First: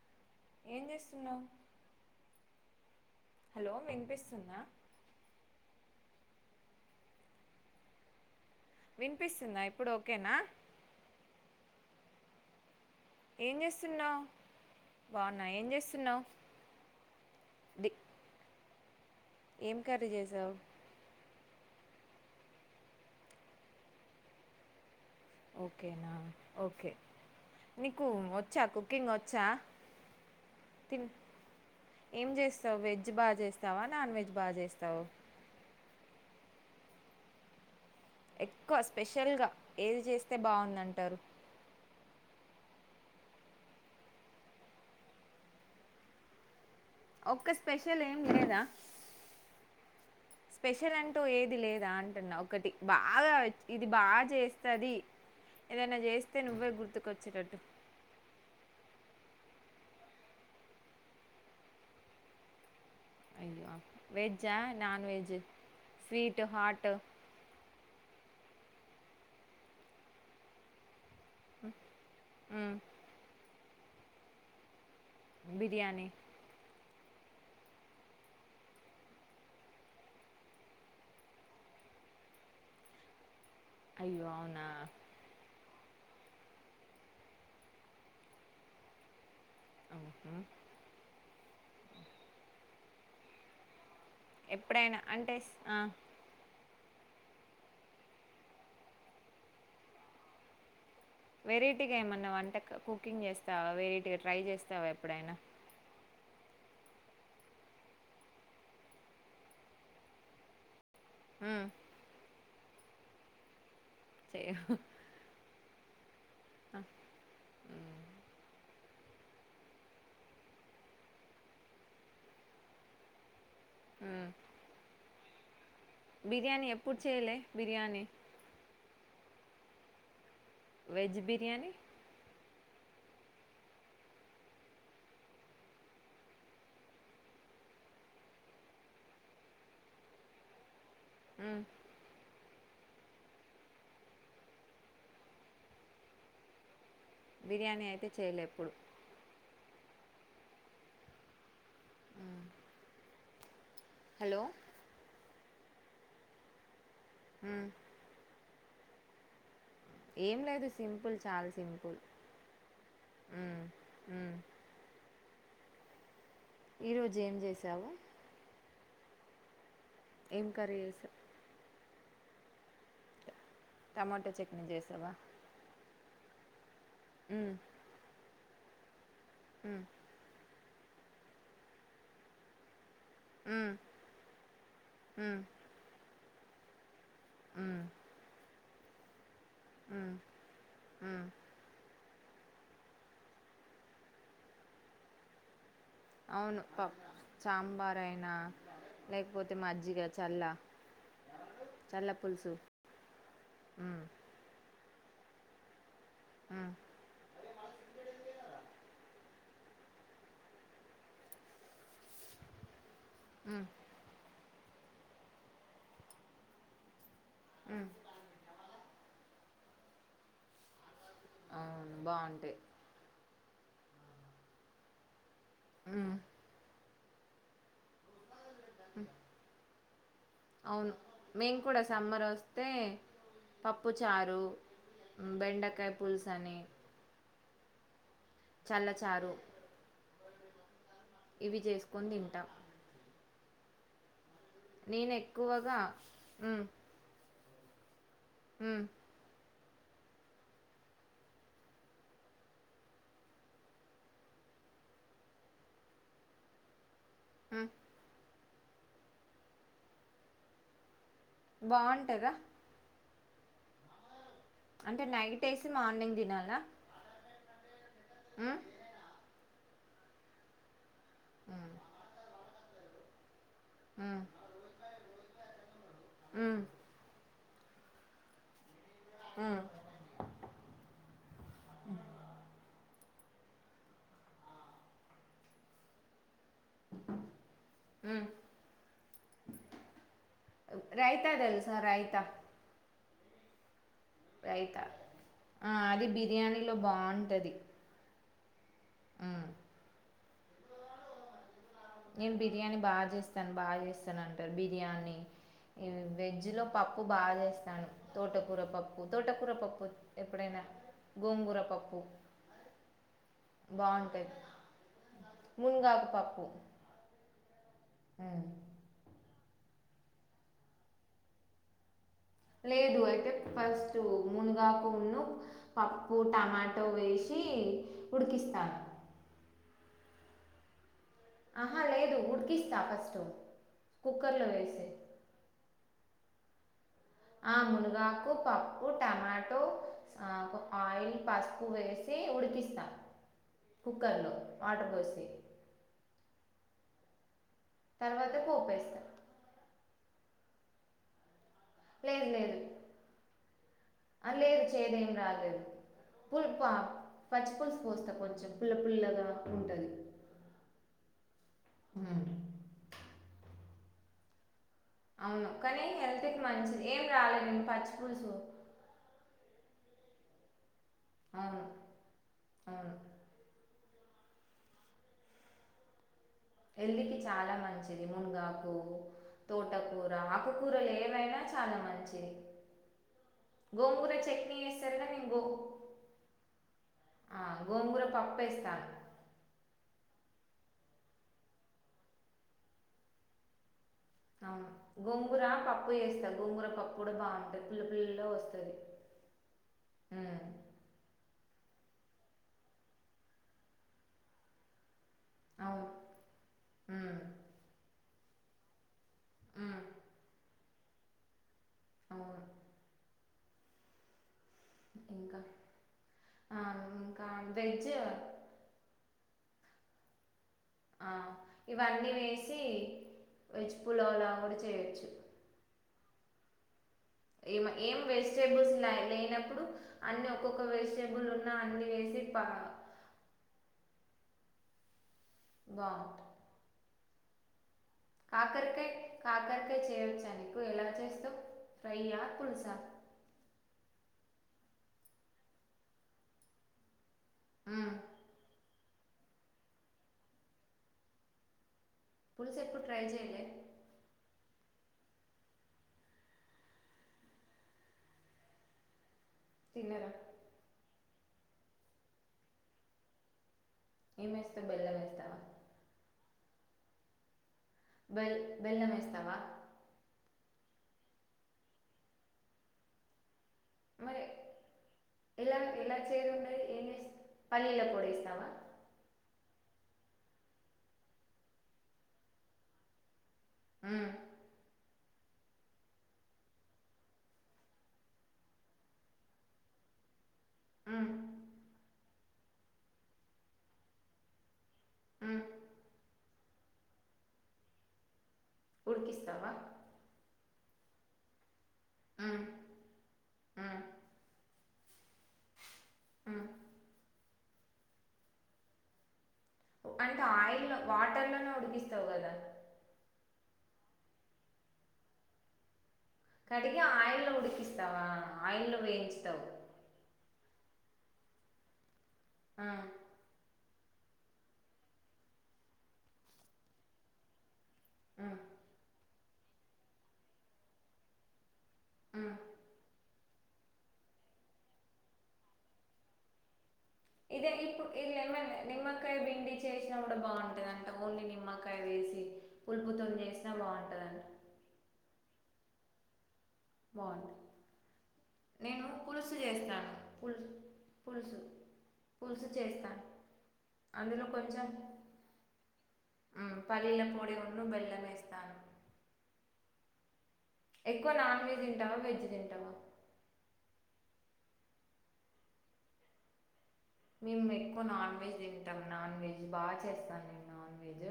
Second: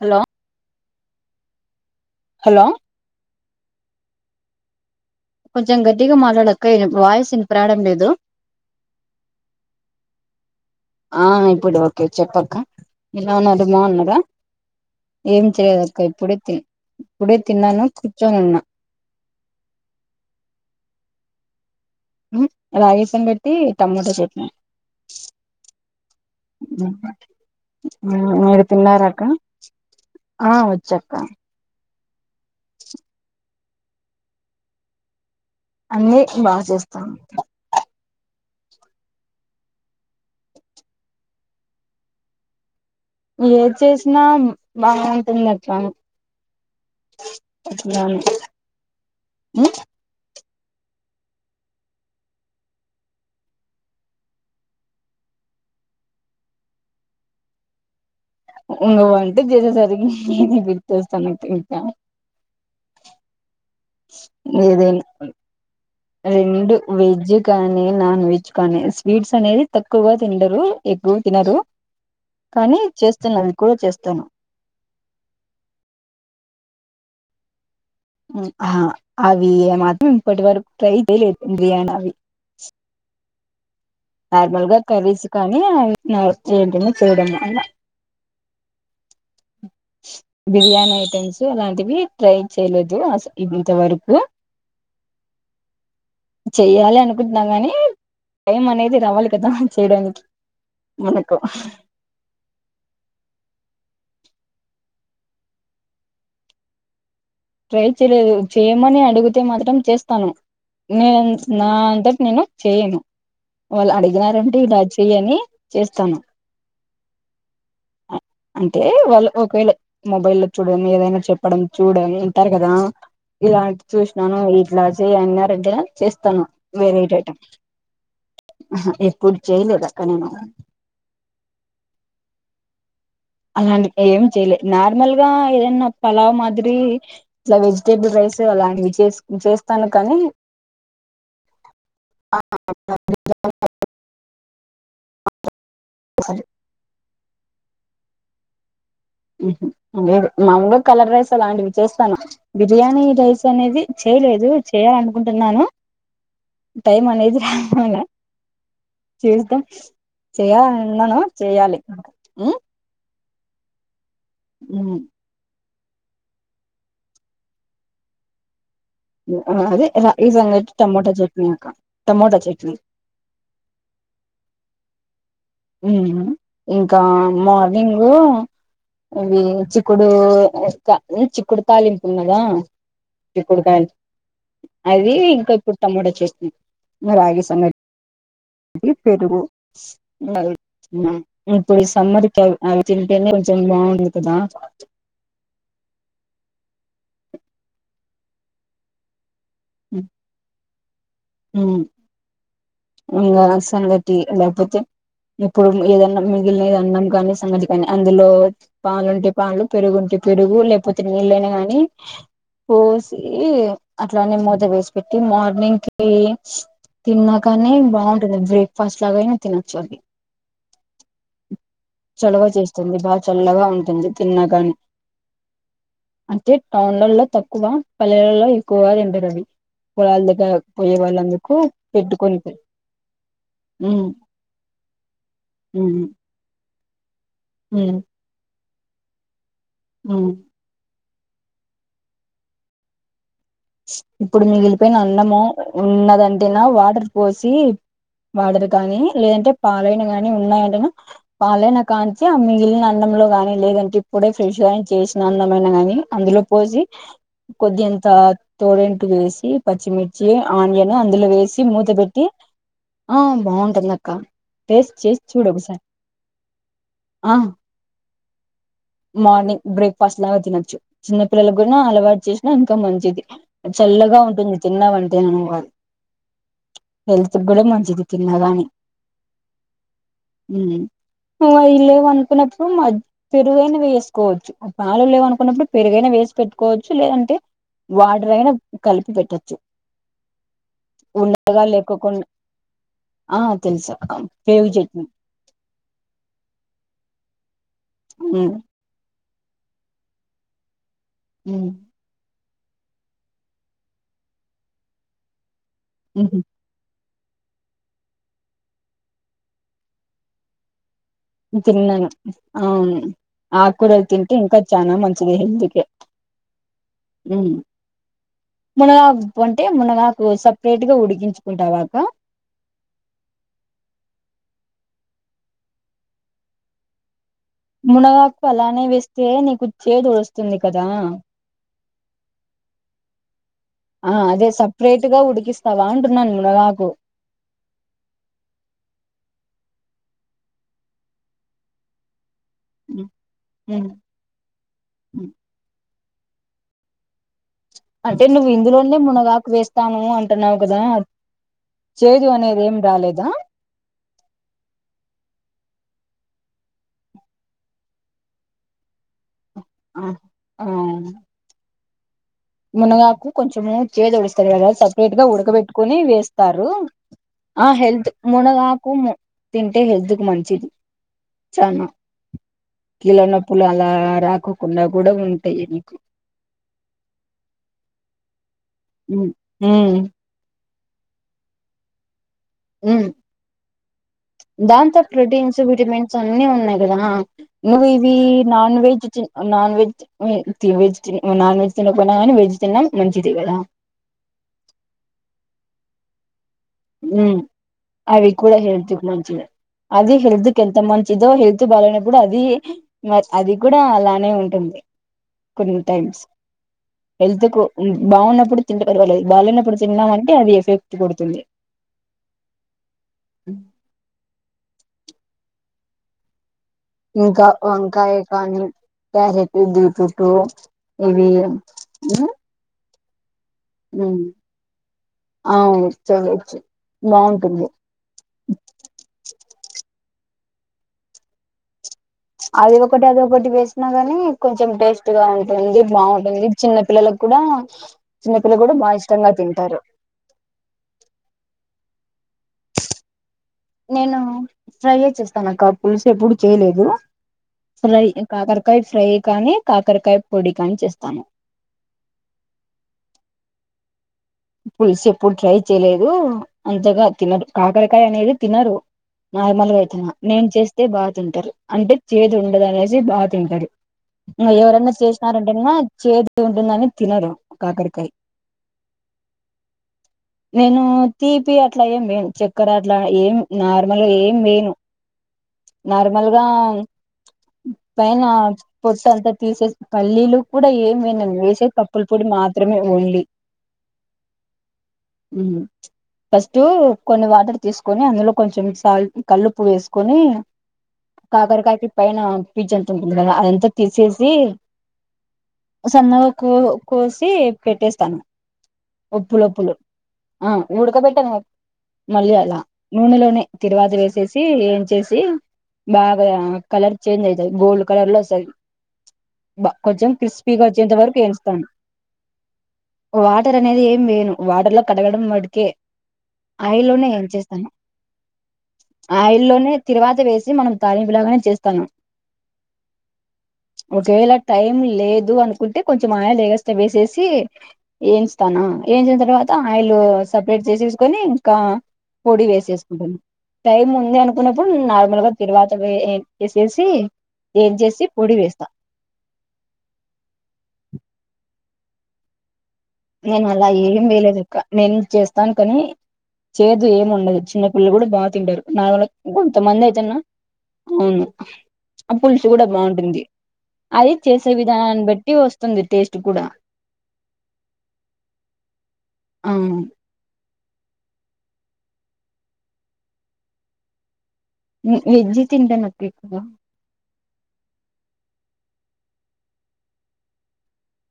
Hello ఏం చేస్తున్నావు hello hello వినిపిస్తుందా కొంచెం గట్టిగా మాట్లాడక ఈయన వాయిస్ ఇనిప్రదం లేదు వినిపిస్తుందా ఇప్పుడు ఓకేనా అహ్ ఇప్పుడు ఓకే చెప్పక్క ఎలా ఏం ఉన్నారు బావున్నారా? చేస్తున్నావు ఏం బాగున్నా చేయలేదు అక్క, చేస్తున్నావు ఇప్పుడే ఇప్పుడే తిన్నాను ది కూర్చొని ఉన్నా ఏం కర్రీ చేశావు అలా రైస్ ను పెట్టీ టమాోటా చట్నీ ఓకేనా ఓకే నీకు మీరు వచ్చా కుకింగ్ తిన్నారక్క వచ్చా ఆ తిన్ వచ్చాక్క ఏం చేస్తావు వెజ్ బాగా చేస్తావా నాన్ వెజ్ బాగా చేస్తావు అన్నీ బాగా చేస్తాను అంతే ఎక్కువ స్పెషల్ గా ఏది చేస్తే బాగుందంటారు ఏది చేసినా బానే ఉంటుంది అక్క ఒక్క స్పెషల్ ఏం లేదా స్పెషల్ అంటూ ఏది లేదా అంటున్నా ఒకటి బాగా ఇది బాగా చేస్తది ఏదైనా చేస్తే నువ్వే గుర్తుకొచ్చేటట్టు ఇంగ వంట చేసే సరికి నేనే గుర్తొస్తానట్టు ఇంకా అయ్యో వెజ్జా నాన్ ఏదైనా వెజ్ స్వీట్ రెండు హాట్ వెజ్ కానీ నాన్ వెజ్ కానీ స్వీట్స్ అనేది తక్కువగా తిండరు ఎక్ బు తినరు మ్, కానీ చేస్తున్న అవి కూడా చేస్తాను బిర్యానీ మ్ ఆ అవి మాత్రం ఇప్పటి వరకు ట్రై చే లేదు బిర్యానీ అవి అయ్యో అవునా నార్మల్గా కర్రీస్ కానీ అవి చే అంటేనే చేయడం వల్ల మ్హూ. బిర్యానీ ఐటమ్స్ అలాంటివి ట్రై చేయలేదు అస ఇంత వరకు ఎప్పుడైనా అంటే ఆ చెయ్యాలి అనుకుంటున్నా గానీ టైం అనేది రావాలి కదా మనం చేయడానికి మనకు వెరైటీగా ఏమన్నా వంట కుకింగ్ చేస్తావా వెరైటీగా ట్రై చేస్తావా ఎప్పుడైనా ట్రై చేయలేదు చేయమని అడిగితే మాత్రం చేస్తాను నేను మ్, నా అంతటి నేను చేయను వాళ్ళు చేయ అడిగినారంటే ఇలా చెయ్ అని చేస్తాను ఆ, మ్, అంటే వాళ్ళు ఒకవేళ మొబైల్ లో చూడడం ఏదైనా చెప్పడం చూడడం వింటారు కదా ఇలాంటి మ్. చూసినాను ఇట్లా చేయ అన్నారంటే చేస్తాను బిర్యానీ ఎప్పుడు చేయలే బిర్యానీ ఆ ఎప్పుడు చేయలేదు అక్క నేను వెజ్ బిర్యానీ అలాంటి ఏం చెయలేదు నార్మల్ గా ఏదన్నా పలావ మాదిరి ఇలా వెజిటేబుల్ రై చేసే అలాంటివి చే చేస్తాను కానీ మ్ స బిర్యానీ అయితే చేయలే ఎప్పుడు మ్ లేదు మాముగా కలర్ రైస్ అలాంటివి చేస్తాను హ్మ్ బిర్యానీ రైస్ అనేది హలో చేయలేదు చేయాలనుకుంటున్నాను టైం అనేది రా హ్మ్ చుద్దాం ఏం లేదు సింపుల్ చేయాలనున్నాను చేయ్యాలి మ్ మ్ మ్ మ్ ఈ రోజు ఏం చేసావు అదే ఈ ఏం సంగ కర్రీ టమోటా చేసావు చట్నీ అక్క టమోటా చట్నీ టమాటో చట్నీ చేసావా మ్ ఇంకా హ్మ్ మార్నింగ అవి హ్మ్ చిక్కుడు కా చిక్కుడు తాలింపు ఉన్నదా చిక్కుడు హ్మ్ కాయలు అది హ్మ్ ఇంకా ఇప్పుడు టమోట చట్నీ రాగి సంగ హ్మ్ టి పెరుగు హ్మ్ హ్మ్ [unintelligible] సమ్మదికి అవి తింటేనే కొంచెం బాగుంది కదా అవును ప సాంబార్ అయినా లేకపోతే మజ్జిగ చల్ల హు చల్ల పులుసు ఇంగ హ్మ్ సంగతి లేకపోతే ఇప్పుడు ఏదన్న మిగిలి హ్మ్ అన్నం కాని సంగటి కాని అందులో పాలుంటే పాలు పెరుగుంటే పెరుగు లేకపోతే నీళ్లయిన గాని పోసి ఈ హ్మ్ అట్లానే మూత వేసి పెట్టి మార్నింగ్ కి తిన్నాకాని బాగుంటుంది బ్రేక్ ఫాస్ట్ లాగయినా తినచ్చు అది అవును చల్వ బాగుంటాయి చేస్తుంది బాగా చల్లగా ఉంటుంది తిన్నా కాని హ్మ్ అంటే టౌన్ లలో తక్కువ పల్లెలలో ఎక్కువగా తింటారు అవి పొలాల దగ్గర అవును పోయే వాళ్ళందుకు మేము కూడా సమ్మర్ పెట్టుకొని వస్తే పప్పు ఉమ్ చారు బెండకాయ పులుసు అని హు చల్లచారు ఆ ఇవి చేసుకొని తింటాం ఇప్పుడు మిగిలిపోయిన నేను అన్నము ఎక్కువగా ఉన్నదంటేనా మ్మ్, వాటర్ పోసి వాడరు మ్మ్, కానీ లేదంటే పాలైన గానీ ఉన్నాయంట పాలైన కాంచి ఆ మిగిలిన అన్నంలో గానీ లేదంటే ఇప్పుడే ఫ్రెష్ గాని చేసిన అన్నం అయినా గాని అందులో పోసి మ్మ్. కొద్దంతా తోరంటు వేసి పచ్చిమిర్చి ఆనియన్ అందులో వేసి మూత పెట్టి బాగుంటుందా ఆ బాగుంటుంది అక్క అంటే నైట్ వేసి మార్నింగ్ తినాలా ఆ హు మార్నింగ్ బ్రేక్ ఫాస్ట్ లాగా తినొచ్చు చిన్న పిల్లలు కూడా అలవాటు చేసినా ఇంకా మంచిది చల్లగా మ్మ్, ఉంటుంది తిన్నవంటే అను కాదు మ్మ్, హల్త్ కూడా మంచిది తిన్నగానీ మ్మ్, ఊ హు అయి లేవు అనుకున్నప్పుడు మధ్య పెరుగైన వేసుకోవచ్చు పాలు లేవు అనుకున్నప్పుడు పెరుగైనా వే పెట్టుకోవచ్చు లేదంటే మ్మ్. వాటర్ అయినా కలిపి పెట్టచ్చు రైతా ఉండగా తెలుసా రాయితా లేకోకుండా ఆ తెలుసా రైత ఆ అది బిర్యానీలో బాగుంటది [unintelligible] హు ఉహు నేను బిర్యానీ బాగా చేస్తాను బాగా చేస్తాను అంటారు బిర్యానీ ఉహు వెజ్ లో ప పప్పు బాగా చేస్తాను తోటకూర పప్పు తోటకూర పప్పు ఎప్పుడైనా గోంగూర పప్పు తిన్నను అవును ఆకురలు బాగుంటుంది తింటే ఇంకా చానా మంచిది హెల్దికే మునగాకు పప్పు హు ఉమ్. మునగ అకు అంటే మునగాకు సపరేట్ గా ఉడికించుకుంటావా అక్క లేదు అయితే ఫస్ట్ మునుగా ఆకు ఉన్నావు పప్పు టమాటో వేసి మునగ ఆకు ఉడికిస్తాను అలానే వేస్తే నీకు చేదు వాస్తుంది కదా ఆహా లేదు ఉడికిస్తా ఫస్ట్ ఆ కుక్కర్లో అదే వేసి సపరేట్ గా ఉడికిస్తావా అంటున్నాను మునగాకు ఆ మునగాకు పప్పు టమాటో ఆ ఆయిల్ పసుపు వేసి ఉడి కిస్తా ఉమ్ కుక్కర్ లో వాటర్ పోసి అంటే తర్వాత నువ్వు పోపు ఇందులోనే వేస్తా మునగాకు వేస్తాను అంటున్నావు కదా లేదు చేదు లేదు అనేది ఏం రాలేదా ఆ లేదు చేదు ఏం రాలేదు పుల్పా పచ్చి పులుసు పోస్తా కొంచెం పుల్ల పుల్లగా ఉంటుంది ఆ [unintelligible] మునగాకు కొంచము చేద ఒడుస్తారు కదా సపరేట్ గా అవును కానీ ఉడకబెట్టుకుని హెల్త్కి వేస్తారు మంచిది ఏం రాలేదు నేను ఆ పచ్చి హెల్త్ పులుసు మునగాకు తింటే హెల్త్ కు మంచిది అవును చానా అవును కీళ్ళ నొప్పులు అలా ఆ రాకోకుండా కూడా ఉంటాయి నీకు ఎళ్ళికి చాలా మంచిది మునగాకు హ్మ్ కూరలు ఏవైనా చాలా మంచిది మ్ కూర చెయ్ దాంతో ప్రొటీన్స్ విటమిన్స్ అన్ని ఉన్నాయి కదా ఆ, నువ్వు గోంగూర ఇవి పప్పు నాన్ వేస్తాను వెజ్ చి నాన్ వెజ్ వె తి వెజ్ తిని నాన్ వెజ్ తినకపోయినా కానీ వెజ్ తిన్నా మంచిది కదా అవును గోంగూర పప్పు చేస్తాం ఉమ్ అవి కూడా వస్తది హెల్త్ కి మంచిదే అది ఉమ్, హెల్త్ కి ఎంత మంచిదో హె ల్త్ బలానికి గూడ అది మర్ అది కూడా అలానే ఉంటుంది కొన్ని అవును టైమ్స్ ఉమ్, హెల్త్ కు బావున్నప్పుడు తింటే పర్వాలేదు బాలేనప్పుడు ఉమ్, తిన్నామంటే అది ఎఫెక్ట్ కొడుతుంది అవును ఉమ్ ఇంకా ఆ, ఇంకా వెజ్ వంకాయ కానీ క్యారెటు బీట్రూటు ఆ ఇవన్నీ వేసి వెజ్ పులావ్ లా కూడా చేయొచ్చు చేయచ్చు ఏమ ఏం వెజిటేబుల్స్ ల్య లేనప్పుడు అన్ని ఒక్కొక్క వెజిటేబుల్ ఉన్నా అన్ని వేసి పా అది ఒకటి అది ఒకటి వేసినా గానీ కొంచెం టెస్ట్ గా ఉంటుంది బాగుంటుంది బావుంటుంది చిన్న పిల్లలకు కూడా చిన్నపిల్లలు కూడా కాకరికాయ బాగా ఇష్టంగా తింటారు కాకరకాయ చేయొచ్చ నీకు ఎలా చేస్తావ్ ఫ్రైయా పులుసా నేను ఫ్రైయె చేస్తానక్క పులుసు ఎప్పుడు చేయలేదు ఉమ్, ఫ్రై కాకరకాయ ఫ్రై కానీ కాకరకాయ పొడి కానీ చేస్తాను పులుసేప్పుడు ట్రై చేయలే పులుసు ఎప్పుడు ట్రై చేయలేదు అంతగా తినరు కాకరకాయ అనేది తినరు నార్మల్గా తిన్నరా అయితేనా నేను చేస్తే బాగా తింటారు అంటే చేది ఉండదనేసి బా తింటారు ఏం ఇంగ వేస్తావు ఎవరైన్నా బెల్లం వేస్తావా చేసినారంటేన్మా చేదు ఉంటుందని తినరు కాకరకాయ బెల్ బెల్లమెస్తావా నేను తీపి అట్లా ఏం వేను చక్కర అట్లా ఏం నార్మల్ గ మరి ఏం వేయను ఎలా ఎలా నార్మల్ చేదు గా ఉండది ఏం వేస్ పల్లీల పొడేస్తావా తీసేస్ పల్లీలు కూడా ఏం వేయనండి వేసేది పప్పుల పొడి మాత్రమే ఓన్లీ మ్మ్, మ్ హు ఫస్టు కొన్ని వాటర్ తీసుకొని అందులో కొంచెం సాల్ట్ కల్లు ఉప్పు వేసుకొని మ్మ్, కాకరకాయకి పైన పిచ్చు అంత ఉంటుంది కదా అదంతా తీసేసి మ్మ్. సన్నగా కో కోసి పెట్టేస్తాను ఒప్పు ఉడికిస్తావా లొప్పులు ఆ ఉడక పెట్టను మళ్ళీ మ్మ్, అలా నూనెలోనే మ్మ్, తిరువాతి వేసేసి ఏంచేసి బాగా మ్మ్. కలర్ చేంజ్ అయితది గోల్డ్ కలర్ లో వస్తది బ కొంచెం అంటే క్రిస్పీగా ఆయిల్లో వచ్చేంత వరకు వాటర్లోనే ఎయించుతాను ఉడికిస్తావు కదా వాటర్ అనేది ఏం వేయను వాటర్ లో కడగడం మడ్కే కడిగి ఆయిల్లోనే ఆయిల్లో ఎయించేస్తాను ఉడికిస్తావా ఆయిల్లో వేయించుతావు ఆయిల్లోనే తిరువాత వేసి మనం తాలింపు లాగానే చేస్తాను ఆ ఒకవేళ టైం లేదు అనుకుంటే కొంచెం ఆయిల్ ఎగస్టా వేసేసి మ్మ్, ఏంచుత్తనా ఎయించిన తర్వాత ఆయిల్ సెపరేట్ చేసేసుకొని ఇంకా మ్మ్. పొడి వేసేసుకుంటాను టైమ్ ఉంది అనుకున్నప్పుడు నార్మల్ గా తిరువాత వేేవేసేసి ఇదే ఇప్పు ఇ లెమన్ నిమ్మకాయ పిండి చేసినా కూడా బాగుంటదంట ఓన్లీ ని మ్మకాయ వేసి పులుపుతో నేను చేసినా అలా ఏం బాగుంటుంది అంట వేయలేదక్క నేను చేస్తాను కాని చేదు ఏమి బాగుంటుంది ఉండదు చిన్న పిల్లలు కూడా బా తింటారు నేను మావాళ్ళు పులుసు కొంతమంది చేస్తాను అయితేన పులుసు అవును పులుసు ఆ పులుసు కూడా బాగుంటుంది అది అందులో చేసే కొంచెం విధానాన్ని బట్టి వస్తుంది టేస్ట్ కూడా ను బెల్లం వెస్తాను అవు ఎక్కువ నాన్ వెజ్ తింటావా వెజ్ తింటావా వెజ్ తింటనా ఎక్కువ మేము ఎక్కువ నాన్ వెజ్ తింటాం నాన్ వెజ్ బాగా చేస్తాను నేను నాన్ వెజ్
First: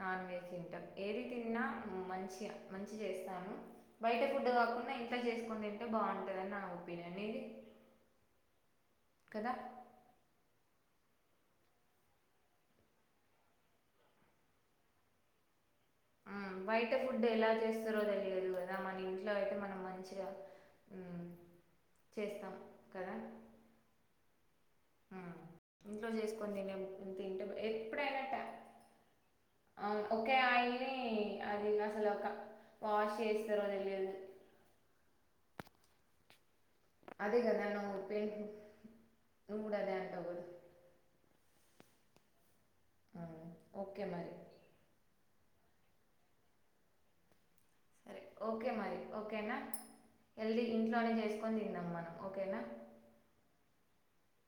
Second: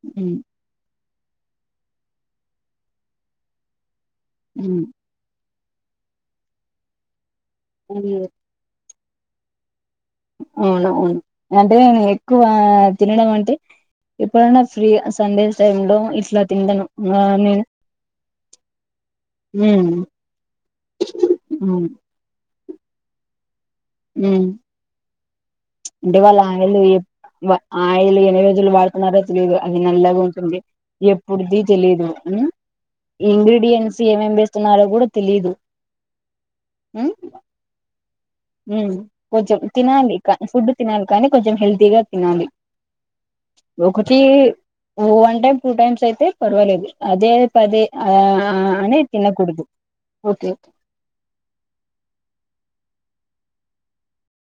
నాన్ వెజ్ తింటాం ఏది తిన్నా మంచి మంచి చేస్తాను బయట ఫుడ్ కాకుండా ఇంట్లా చేసుకుని తంటే బాగుంటుందిని నా ఒపీనియన్ ఇది ఆ కదా అవునవును అంటే నేను ఎక్కువ తినడం అంటే ఎప్పుడన్నా ఫ్రీ సండే టైమ్ లో ఆ! ఇట్లా తిందను బయట ఫుడ్ నేను ఇట్లా అయితే మనం ఉమ్, మంచిగా ఉమ్, చేస్తాం కదా ఉమ్. ఆ అంటే వాళ్ళు ఆయలు ఆయలు ఎప్పుడైనా ట ఎన్ని రోజులు వాడుతున్నారో తెలియదు అది అవును. నల్లాగా ఒకే ఉంటుంది ఆయిల్‌ని ఎప్పుడుది అది తెలిదు అసలు ఒక వాష్ చేస్తారో ఇంగ్రీడియంట్స్ తెలియదు. ఏమేమి వేస్తున్నారో కూడా తెలీదు అదేగా నాను కొంచెం తినాలి అంటావు కదా! ఫుడ్ తినాలి కానీ కొంచెం హెల్తీగా తినాలి హ్మ్. ఓకే ఒకటి మరి. వన్ టైమ్ టూ టైమ్స్ అయితే పర్వాలేదు అదే ప్పదే ఆ అనే తినకూడదు ఓకే ఎల్ది ఇంట్లోనే చేసుకొని తిన్నాం మనం ఓకేనా